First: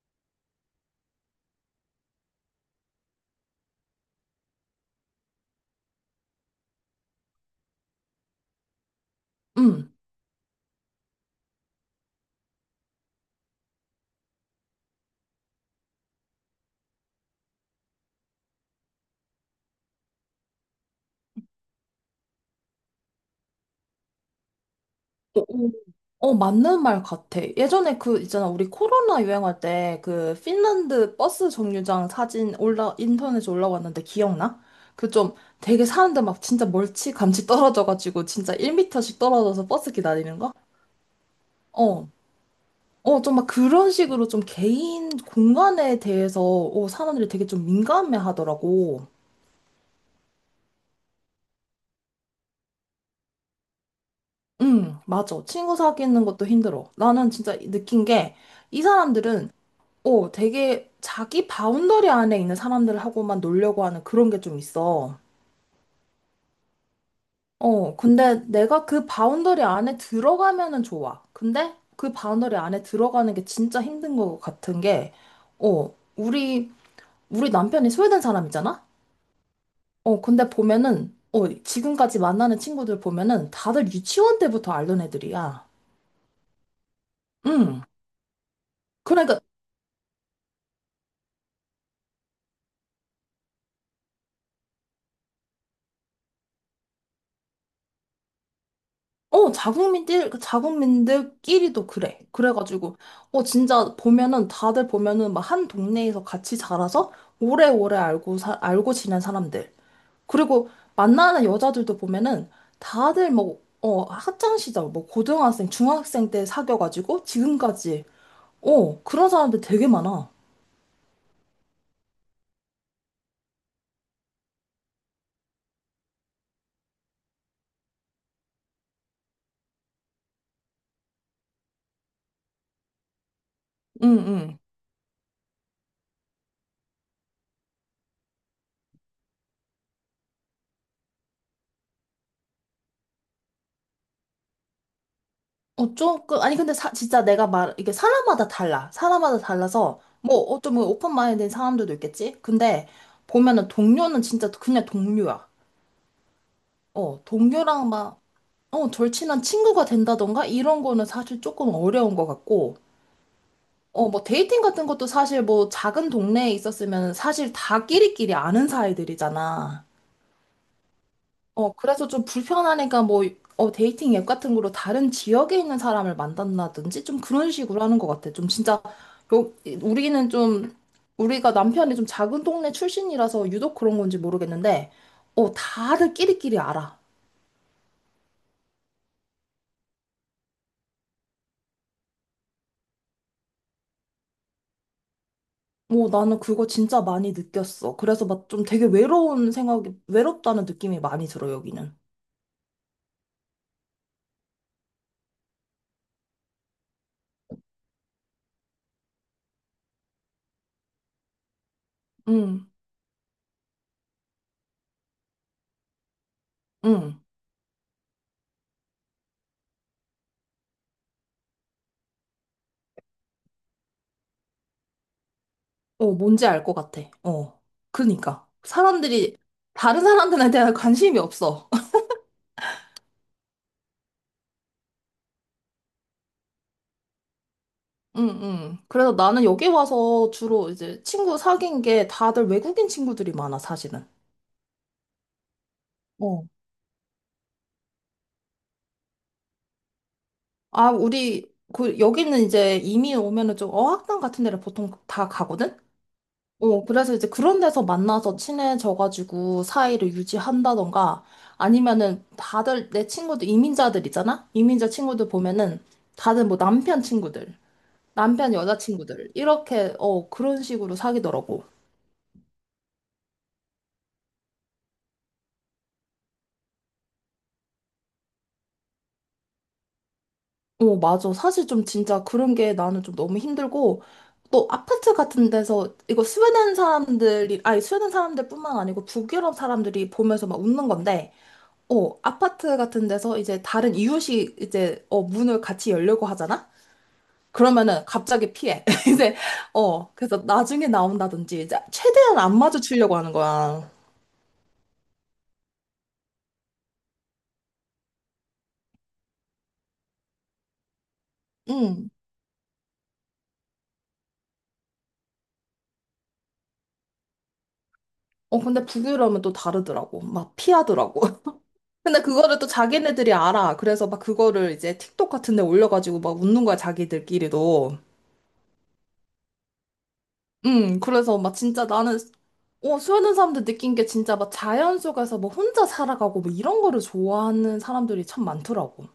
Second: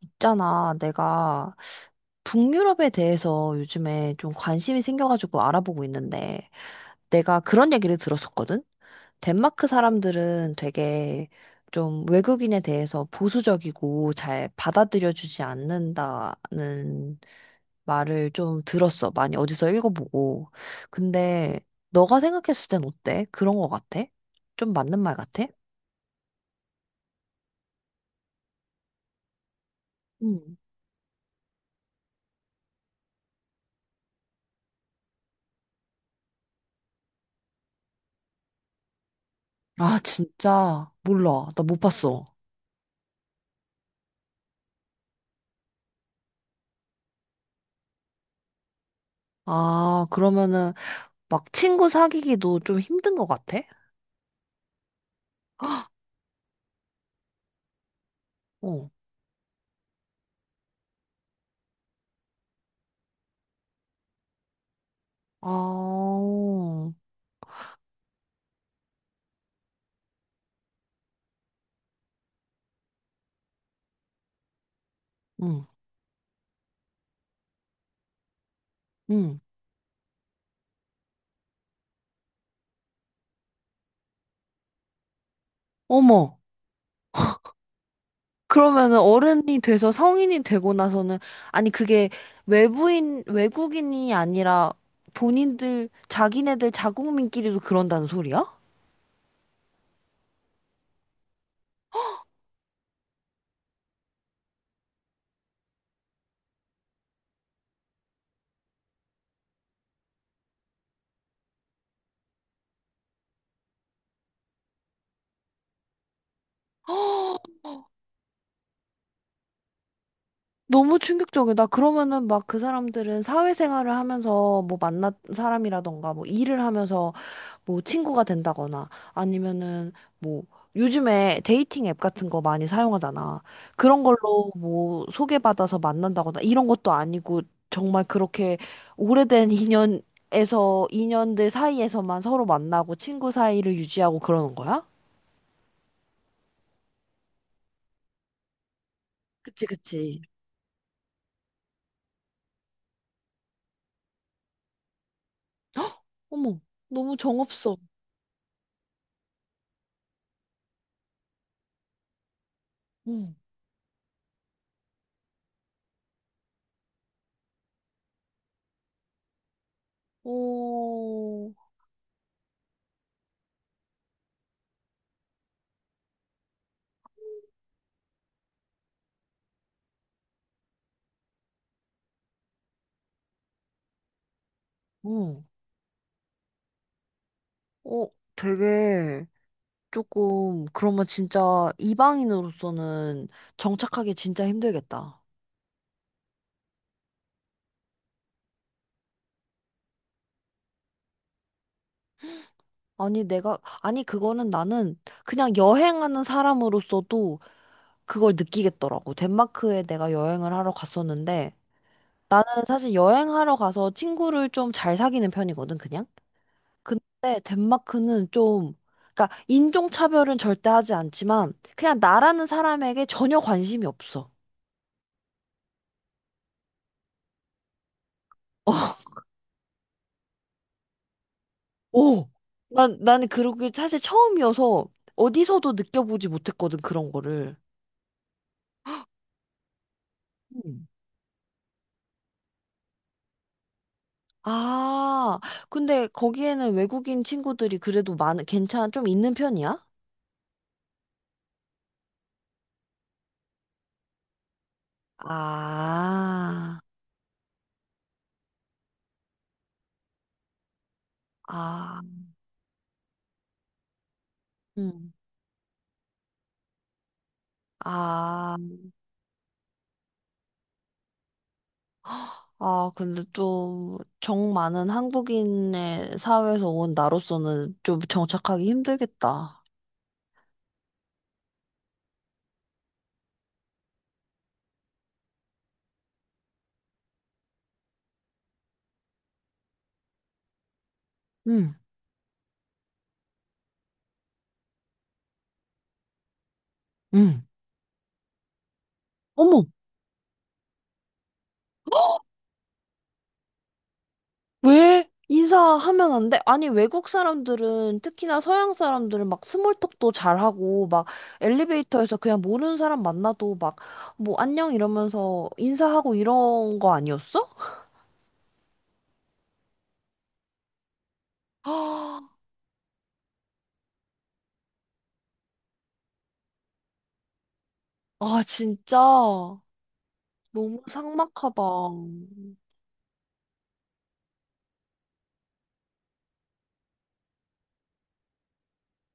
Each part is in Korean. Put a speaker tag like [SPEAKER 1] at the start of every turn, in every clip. [SPEAKER 1] 있잖아, 내가 북유럽에 대해서 요즘에 좀 관심이 생겨가지고 알아보고 있는데, 내가 그런 얘기를 들었었거든? 덴마크
[SPEAKER 2] 음.
[SPEAKER 1] 사람들은 되게 좀 외국인에 대해서 보수적이고 잘 받아들여주지 않는다는 말을 좀 들었어. 많이 어디서 읽어보고. 근데 너가 생각했을 땐 어때? 그런 거 같아? 좀 맞는 말
[SPEAKER 2] 어,
[SPEAKER 1] 같아?
[SPEAKER 2] 어. 어, 맞는 말 같아. 예전에 그, 있잖아, 우리 코로나 유행할 때 그
[SPEAKER 1] 음.
[SPEAKER 2] 핀란드 버스 정류장 사진 인터넷에 올라왔는데 기억나? 그 좀 되게 사는데 막 진짜 멀찌감치 떨어져가지고 진짜 1미터씩 떨어져서 버스
[SPEAKER 1] 아,
[SPEAKER 2] 기다리는 거?
[SPEAKER 1] 진짜 몰라. 나 못
[SPEAKER 2] 어.
[SPEAKER 1] 봤어.
[SPEAKER 2] 어, 좀 막 그런 식으로 좀 개인 공간에 대해서 사람들이 되게 좀 민감해 하더라고.
[SPEAKER 1] 아, 그러면은 막 친구 사귀기도 좀 힘든 것 같아?
[SPEAKER 2] 응, 맞아. 친구 사귀는 것도 힘들어. 나는 진짜 느낀 게 이
[SPEAKER 1] 어.
[SPEAKER 2] 사람들은 되게 자기 바운더리 안에 있는 사람들하고만 놀려고 하는 그런 게 좀 있어.
[SPEAKER 1] 아,
[SPEAKER 2] 근데 내가 그 바운더리 안에 들어가면은 좋아. 근데 그 바운더리 안에 들어가는 게 진짜 힘든 것 같은 게,
[SPEAKER 1] 응,
[SPEAKER 2] 어, 우리, 우리 남편이 스웨덴 사람이잖아?
[SPEAKER 1] 응.
[SPEAKER 2] 근데 지금까지 만나는 친구들 보면은 다들 유치원 때부터 알던 애들이야.
[SPEAKER 1] 어머.
[SPEAKER 2] 응.
[SPEAKER 1] 그러면은
[SPEAKER 2] 그러니까
[SPEAKER 1] 어른이 돼서 성인이 되고 나서는 아니 그게 외부인 외국인이 아니라 본인들 자기네들 자국민끼리도 그런다는 소리야?
[SPEAKER 2] 그 자국민들끼리도 그래. 그래가지고, 진짜 보면은, 다들 보면은 막 한 동네에서 같이 자라서 오래오래 알고 지낸 사람들. 그리고 만나는 여자들도 보면은, 다들 뭐, 학창시절, 뭐, 고등학생, 중학생 때 사귀어가지고, 지금까지, 그런 사람들 되게 많아.
[SPEAKER 1] 너무 충격적이다. 그러면은 막 그 사람들은 사회생활을 하면서 뭐 만난 사람이라던가 뭐 일을 하면서 뭐 친구가 된다거나 아니면은 뭐 요즘에 데이팅 앱 같은 거 많이 사용하잖아. 그런
[SPEAKER 2] 응,
[SPEAKER 1] 걸로
[SPEAKER 2] 응.
[SPEAKER 1] 뭐 소개받아서 만난다거나 이런 것도 아니고 정말 그렇게 오래된 인연에서 인연들 사이에서만 서로 만나고 친구 사이를 유지하고 그러는 거야?
[SPEAKER 2] 조금, 아니, 근데 진짜 이게 사람마다 달라. 사람마다
[SPEAKER 1] 그치,
[SPEAKER 2] 달라서,
[SPEAKER 1] 그치.
[SPEAKER 2] 뭐, 어쩌면 오픈 마인드인 사람들도 있겠지? 근데, 보면은 동료는 진짜 그냥 동료야.
[SPEAKER 1] 어머, 너무
[SPEAKER 2] 어,
[SPEAKER 1] 정없어.
[SPEAKER 2] 동료랑 막, 절친한 친구가 된다던가? 이런 거는 사실 조금 어려운 것 같고,
[SPEAKER 1] 응.
[SPEAKER 2] 뭐, 데이팅 같은 것도 사실 뭐, 작은 동네에 있었으면 사실 다 끼리끼리 아는 사이들이잖아.
[SPEAKER 1] 어,
[SPEAKER 2] 그래서 좀 불편하니까 뭐, 데이팅 앱 같은 거로 다른 지역에 있는 사람을 만난다든지 좀 그런 식으로 하는 것 같아. 요, 우리는 좀, 우리가 남편이 좀 작은 동네 출신이라서 유독 그런 건지 모르겠는데,
[SPEAKER 1] 응.
[SPEAKER 2] 다들 끼리끼리 알아.
[SPEAKER 1] 어, 되게 조금 그러면 진짜 이방인으로서는 정착하기 진짜 힘들겠다.
[SPEAKER 2] 뭐 나는 그거 진짜 많이 느꼈어. 그래서 막 좀 되게 외롭다는 느낌이 많이 들어, 여기는.
[SPEAKER 1] 아니 내가 아니 그거는 나는 그냥 여행하는 사람으로서도 그걸 느끼겠더라고. 덴마크에 내가 여행을 하러 갔었는데 나는
[SPEAKER 2] 응,
[SPEAKER 1] 사실 여행하러 가서 친구를 좀 잘 사귀는 편이거든 그냥.
[SPEAKER 2] 응.
[SPEAKER 1] 근데 덴마크는 좀 그러니까 인종차별은 절대 하지 않지만 그냥 나라는 사람에게 전혀 관심이 없어.
[SPEAKER 2] 뭔지 알 것 같아. 어. 그러니까. 다른 사람들에 대한 관심이 없어.
[SPEAKER 1] 오, 나는 그러게 사실 처음이어서 어디서도 느껴보지 못했거든, 그런 거를.
[SPEAKER 2] 응응. 그래서 나는 여기 와서 주로
[SPEAKER 1] 음.
[SPEAKER 2] 이제 친구 사귄 게 다들 외국인 친구들이 많아, 사실은.
[SPEAKER 1] 아, 근데
[SPEAKER 2] 어.
[SPEAKER 1] 거기에는 외국인 친구들이 그래도 괜찮 좀 있는 편이야?
[SPEAKER 2] 아, 여기는 이제 이민 오면은 좀 어학당 같은 데를 보통 다 가거든?
[SPEAKER 1] 아,
[SPEAKER 2] 그래서 이제 그런 데서 만나서 친해져가지고 사이를 유지한다던가
[SPEAKER 1] 아,
[SPEAKER 2] 아니면은 다들 내 친구들, 이민자들 있잖아? 이민자
[SPEAKER 1] 음.
[SPEAKER 2] 친구들 보면은 다들 뭐 남편 친구들, 남편
[SPEAKER 1] 아,
[SPEAKER 2] 여자 친구들, 이렇게, 그런 식으로 사귀더라고.
[SPEAKER 1] 아, 근데 좀 정 많은 한국인의 사회에서 온 나로서는 좀 정착하기 힘들겠다.
[SPEAKER 2] 어, 맞아. 사실 좀 진짜 그런 게 나는 좀 너무 힘들고, 또 아파트 같은 데서 이거 스웨덴 사람들이, 아니, 스웨덴 사람들뿐만 아니고 북유럽 사람들이 보면서 막 웃는 건데,
[SPEAKER 1] 응,
[SPEAKER 2] 아파트 같은 데서 이제 다른 이웃이 이제, 문을 같이 열려고 하잖아?
[SPEAKER 1] 응.
[SPEAKER 2] 그러면은 갑자기 피해.
[SPEAKER 1] 어머,
[SPEAKER 2] 그래서 나중에 나온다든지, 이제 최대한 안 마주치려고 하는 거야.
[SPEAKER 1] 왜? 인사하면 안 돼? 아니, 외국 사람들은, 특히나 서양 사람들은 막 스몰톡도 잘하고, 막
[SPEAKER 2] 응.
[SPEAKER 1] 엘리베이터에서 그냥 모르는 사람 만나도 막, 뭐, 안녕 이러면서 인사하고 이런 거 아니었어?
[SPEAKER 2] 근데 북유럽은 또 다르더라고. 막 피하더라고. 근데 그거를 또 자기네들이 알아. 그래서 막 그거를 이제 틱톡 같은 데 올려가지고 막 웃는 거야, 자기들끼리도.
[SPEAKER 1] 아, 진짜. 너무
[SPEAKER 2] 그래서 막
[SPEAKER 1] 삭막하다.
[SPEAKER 2] 진짜 나는, 수많은 사람들 느낀 게 진짜 막 자연 속에서 뭐 혼자 살아가고 뭐 이런 거를 좋아하는 사람들이 참 많더라고.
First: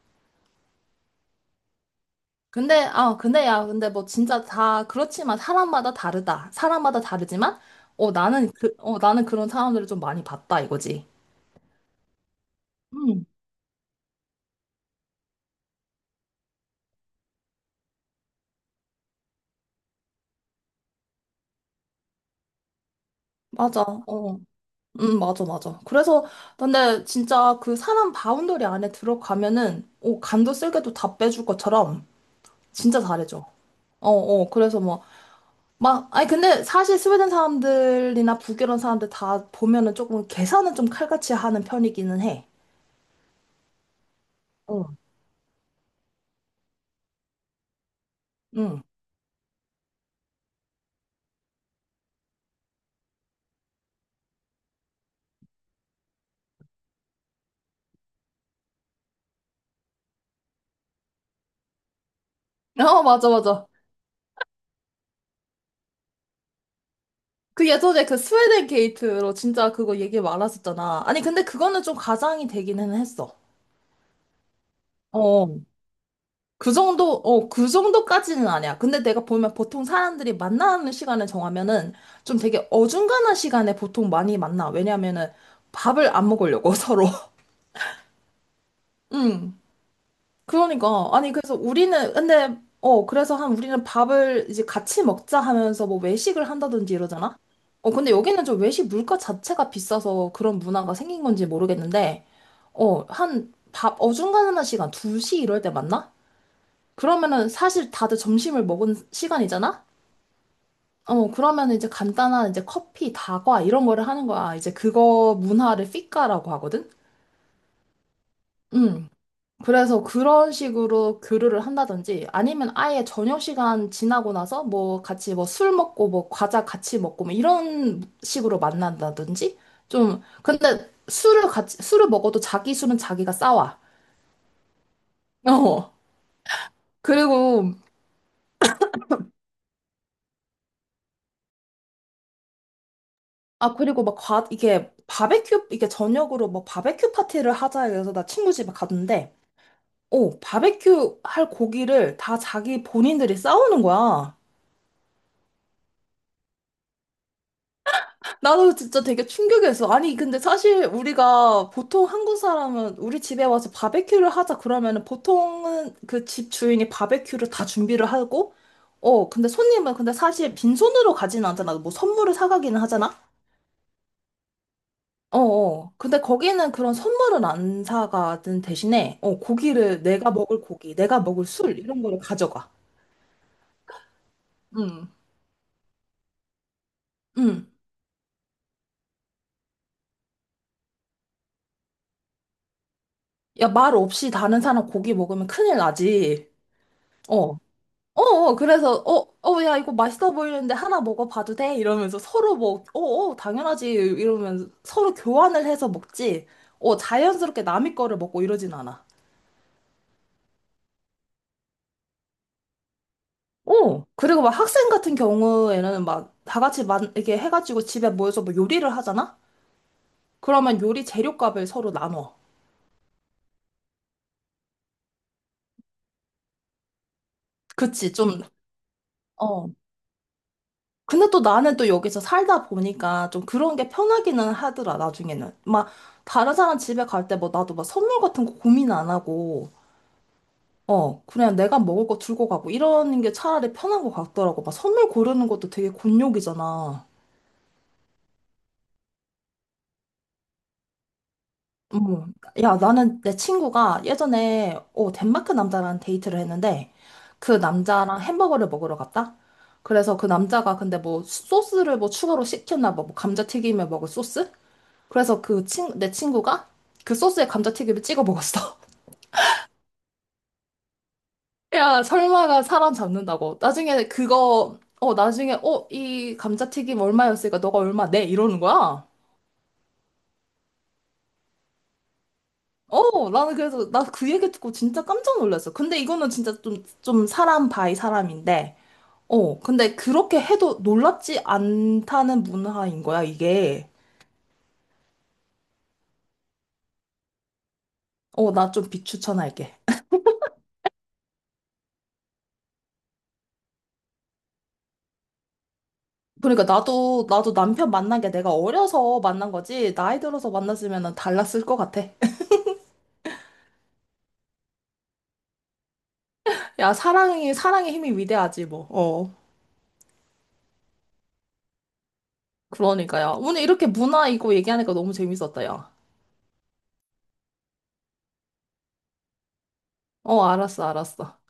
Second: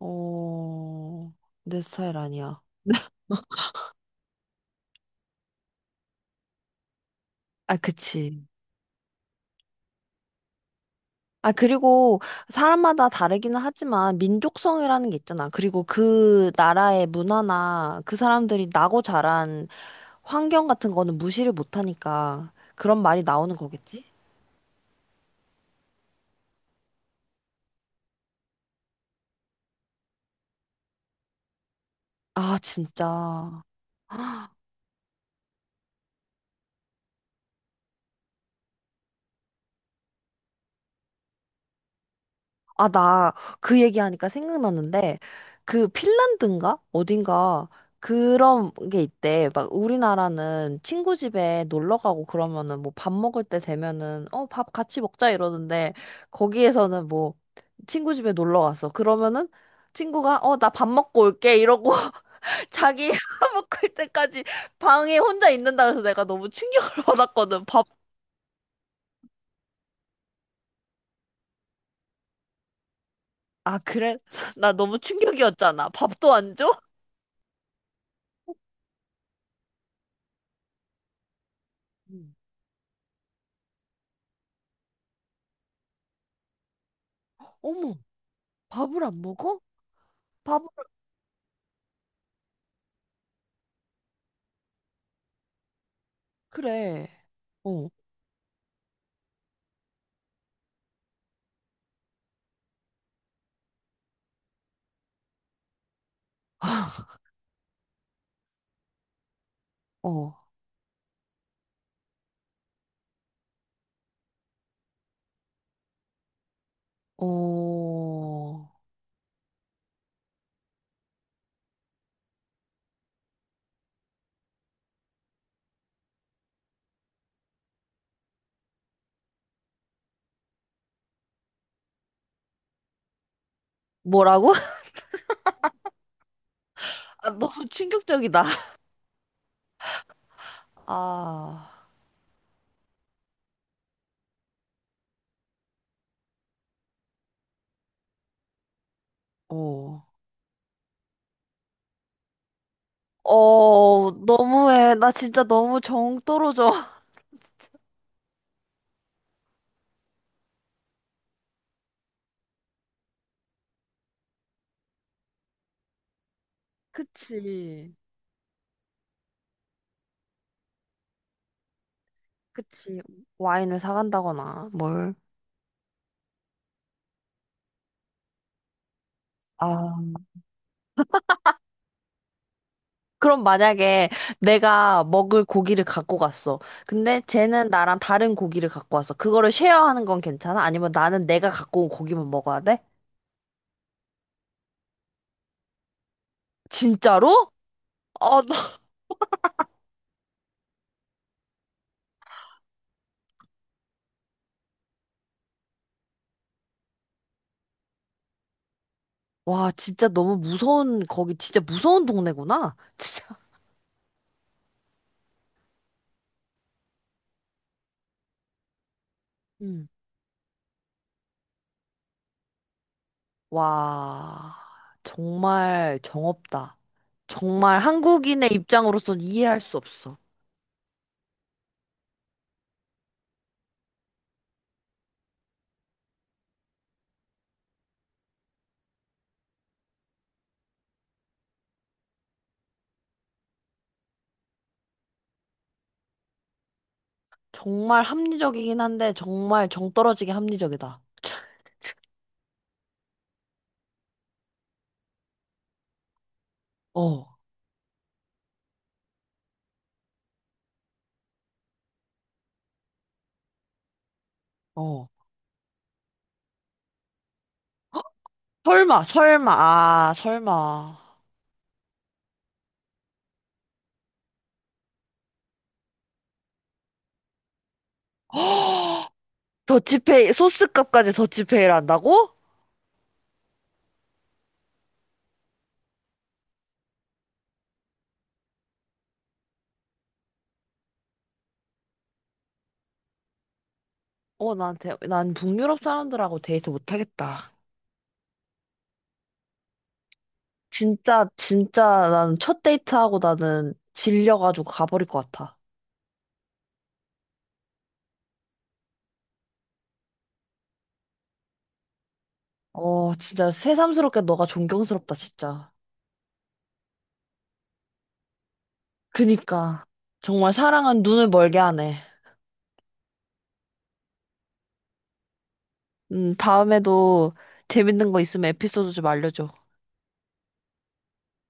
[SPEAKER 1] 어, 내 스타일 아니야.
[SPEAKER 2] 근데, 아, 근데 야, 근데 뭐 진짜 다 그렇지만 사람마다 다르다. 사람마다 다르지만,
[SPEAKER 1] 아,
[SPEAKER 2] 어,
[SPEAKER 1] 그치.
[SPEAKER 2] 나는 그런 사람들을 좀 많이 봤다, 이거지.
[SPEAKER 1] 아, 그리고 사람마다
[SPEAKER 2] 음,
[SPEAKER 1] 다르기는 하지만 민족성이라는 게 있잖아. 그리고 그 나라의 문화나 그 사람들이 나고 자란 환경 같은 거는 무시를 못 하니까 그런 말이 나오는
[SPEAKER 2] 맞아.
[SPEAKER 1] 거겠지?
[SPEAKER 2] 어. 맞아, 맞아. 그래서, 근데 진짜 그 사람 바운더리 안에 들어가면은, 간도 쓸게도 다 빼줄 것처럼
[SPEAKER 1] 아,
[SPEAKER 2] 진짜 잘해줘.
[SPEAKER 1] 진짜.
[SPEAKER 2] 그래서 뭐, 막, 아니, 근데 사실 스웨덴 사람들이나 북이런 사람들 다 보면은 조금 계산은 좀 칼같이 하는 편이기는 해.
[SPEAKER 1] 아, 나 그 얘기하니까
[SPEAKER 2] 어.
[SPEAKER 1] 생각났는데, 그 핀란드인가? 어딘가? 그런
[SPEAKER 2] 응.
[SPEAKER 1] 게 있대. 막 우리나라는 친구 집에 놀러 가고 그러면은 뭐 밥 먹을 때 되면은 어, 밥 같이 먹자 이러는데, 거기에서는 뭐 친구 집에 놀러 갔어. 그러면은 친구가 어, 나 밥 먹고 올게 이러고
[SPEAKER 2] 어,
[SPEAKER 1] 자기
[SPEAKER 2] 맞아, 맞아.
[SPEAKER 1] 먹을 때까지 방에 혼자 있는다 그래서 내가 너무 충격을 받았거든.
[SPEAKER 2] 그
[SPEAKER 1] 밥,
[SPEAKER 2] 예전에 그 스웨덴 게이트로 진짜 그거 얘기 많았었잖아. 아니, 근데 그거는 좀 가장이 되기는 했어.
[SPEAKER 1] 아, 그래? 나 너무
[SPEAKER 2] 어.
[SPEAKER 1] 충격이었잖아. 밥도 안 줘?
[SPEAKER 2] 그 정도까지는 아니야. 근데 내가 보면 보통 사람들이 만나는 시간을 정하면은
[SPEAKER 1] 음.
[SPEAKER 2] 좀 되게 어중간한 시간에 보통 많이 만나. 왜냐면은 밥을 안 먹으려고 서로.
[SPEAKER 1] 어머. 밥을 안 먹어?
[SPEAKER 2] 응.
[SPEAKER 1] 밥을,
[SPEAKER 2] 그러니까. 아니, 그래서 그래서 한 우리는 밥을 이제 같이 먹자 하면서 뭐 외식을 한다든지
[SPEAKER 1] 그래.
[SPEAKER 2] 이러잖아?
[SPEAKER 1] 어,
[SPEAKER 2] 근데 여기는 좀 외식 물가 자체가 비싸서 그런 문화가 생긴 건지 모르겠는데, 한 밥 어중간한 시간, 2시 이럴 때 만나? 그러면은 사실 다들 점심을 먹은 시간이잖아?
[SPEAKER 1] 어,
[SPEAKER 2] 그러면 이제 간단한 이제 커피, 다과 이런 거를 하는 거야. 이제 그거 문화를 피카라고 하거든?
[SPEAKER 1] 어.
[SPEAKER 2] 음. 그래서 그런 식으로 교류를 한다든지 아니면 아예 저녁 시간 지나고 나서 뭐 같이 뭐 술 먹고 뭐 과자 같이 먹고 뭐 이런 식으로 만난다든지 좀 근데 술을 같이 술을 먹어도 자기 술은 자기가 싸와.
[SPEAKER 1] 뭐라고?
[SPEAKER 2] 어.
[SPEAKER 1] 아, 너무
[SPEAKER 2] 그리고
[SPEAKER 1] 충격적이다. 아,
[SPEAKER 2] 아, 그리고 막 이게 저녁으로 뭐 바베큐 파티를 하자 해서 나 친구 집에 갔는데,
[SPEAKER 1] 어.
[SPEAKER 2] 오, 바베큐 할 고기를 다 자기 본인들이 싸우는
[SPEAKER 1] 어,
[SPEAKER 2] 거야.
[SPEAKER 1] 너무해. 나 진짜 너무 정 떨어져.
[SPEAKER 2] 나도 진짜 되게 충격이었어. 아니, 근데 사실 우리가 보통 한국 사람은 우리 집에 와서 바베큐를 하자 그러면은 보통은 그 집 주인이
[SPEAKER 1] 그치.
[SPEAKER 2] 바베큐를 다 준비를 하고, 근데 손님은 근데 사실 빈손으로 가지는 않잖아. 뭐 선물을 사가기는
[SPEAKER 1] 그치.
[SPEAKER 2] 하잖아.
[SPEAKER 1] 와인을 사간다거나, 뭘.
[SPEAKER 2] 어어. 근데 거기는 그런 선물은 안 사가든 대신에,
[SPEAKER 1] 아,
[SPEAKER 2] 고기를, 내가 먹을 고기, 내가 먹을 술, 이런 거를 가져가.
[SPEAKER 1] 그럼 만약에 내가
[SPEAKER 2] 응.
[SPEAKER 1] 먹을 고기를 갖고 갔어. 근데
[SPEAKER 2] 응.
[SPEAKER 1] 쟤는 나랑 다른 고기를 갖고 왔어. 그거를 쉐어하는 건 괜찮아? 아니면 나는 내가 갖고 온 고기만 먹어야 돼?
[SPEAKER 2] 야, 말 없이 다른 사람 고기 먹으면 큰일 나지.
[SPEAKER 1] 진짜로?
[SPEAKER 2] 어.
[SPEAKER 1] 아,
[SPEAKER 2] 어어. 그래서, 야, 이거 맛있어 보이는데 하나 먹어봐도 돼? 이러면서 서로 뭐, 어어, 당연하지. 이러면서 서로 교환을 해서 먹지. 자연스럽게 남의 거를 먹고 이러진 않아.
[SPEAKER 1] 와, 진짜 너무 무서운, 거기 진짜 무서운 동네구나. 진짜.
[SPEAKER 2] 그리고 막 학생 같은 경우에는 막 이렇게 해가지고 집에 모여서 뭐 요리를 하잖아?
[SPEAKER 1] 음.
[SPEAKER 2] 그러면 요리 재료값을 서로 나눠.
[SPEAKER 1] 와, 정말 정없다. 정말
[SPEAKER 2] 그치, 좀,
[SPEAKER 1] 한국인의 입장으로선 이해할
[SPEAKER 2] 어.
[SPEAKER 1] 수 없어.
[SPEAKER 2] 근데 또 나는 또 여기서 살다 보니까 좀 그런 게 편하기는 하더라, 나중에는. 막, 다른 사람 집에 갈 때 뭐 나도 막 선물 같은 거 고민 안 하고, 그냥 내가 먹을 거 들고 가고, 이러는 게 차라리 편한 것 같더라고. 막 선물 고르는 것도 되게 곤욕이잖아.
[SPEAKER 1] 정말 합리적이긴 한데, 정말 정떨어지게 합리적이다.
[SPEAKER 2] 어머, 야, 나는 내 친구가 예전에 덴마크 남자랑 데이트를 했는데
[SPEAKER 1] 어,
[SPEAKER 2] 그 남자랑 햄버거를 먹으러 갔다? 그래서 그 남자가 근데 뭐 소스를 뭐 추가로 시켰나 봐. 뭐 감자튀김에 먹을 소스?
[SPEAKER 1] 어.
[SPEAKER 2] 그래서 내 친구가 그 소스에 감자튀김을 찍어 먹었어.
[SPEAKER 1] 설마, 설마, 아, 설마.
[SPEAKER 2] 야, 설마가 사람 잡는다고. 나중에 나중에, 이 감자튀김 얼마였으니까 너가 얼마 내? 이러는 거야.
[SPEAKER 1] 더치페이, 소스값까지 더치페이를 한다고?
[SPEAKER 2] 나는 그래서 나 그 얘기 듣고 진짜 깜짝 놀랐어. 근데 이거는 진짜 좀, 좀 사람 바이 사람인데, 근데 그렇게 해도 놀랍지 않다는 문화인 거야, 이게.
[SPEAKER 1] 어, 나한테, 난 북유럽 사람들하고 데이트 못하겠다.
[SPEAKER 2] 어, 나 좀 비추천할게.
[SPEAKER 1] 진짜, 진짜 나는 첫 데이트하고 나는 질려가지고 가버릴 것 같아.
[SPEAKER 2] 그러니까 나도 남편 만난 게 내가 어려서 만난 거지, 나이 들어서 만났으면 달랐을 것 같아.
[SPEAKER 1] 어, 진짜 새삼스럽게 너가 존경스럽다, 진짜.
[SPEAKER 2] 야, 사랑의 힘이 위대하지, 뭐.
[SPEAKER 1] 그니까. 정말 사랑은 눈을 멀게 하네.
[SPEAKER 2] 그러니까요. 오늘 이렇게 문화 이거 얘기하니까 너무 재밌었다, 야.
[SPEAKER 1] 다음에도 재밌는 거 있으면 에피소드 좀 알려줘.
[SPEAKER 2] 어, 알았어, 알았어.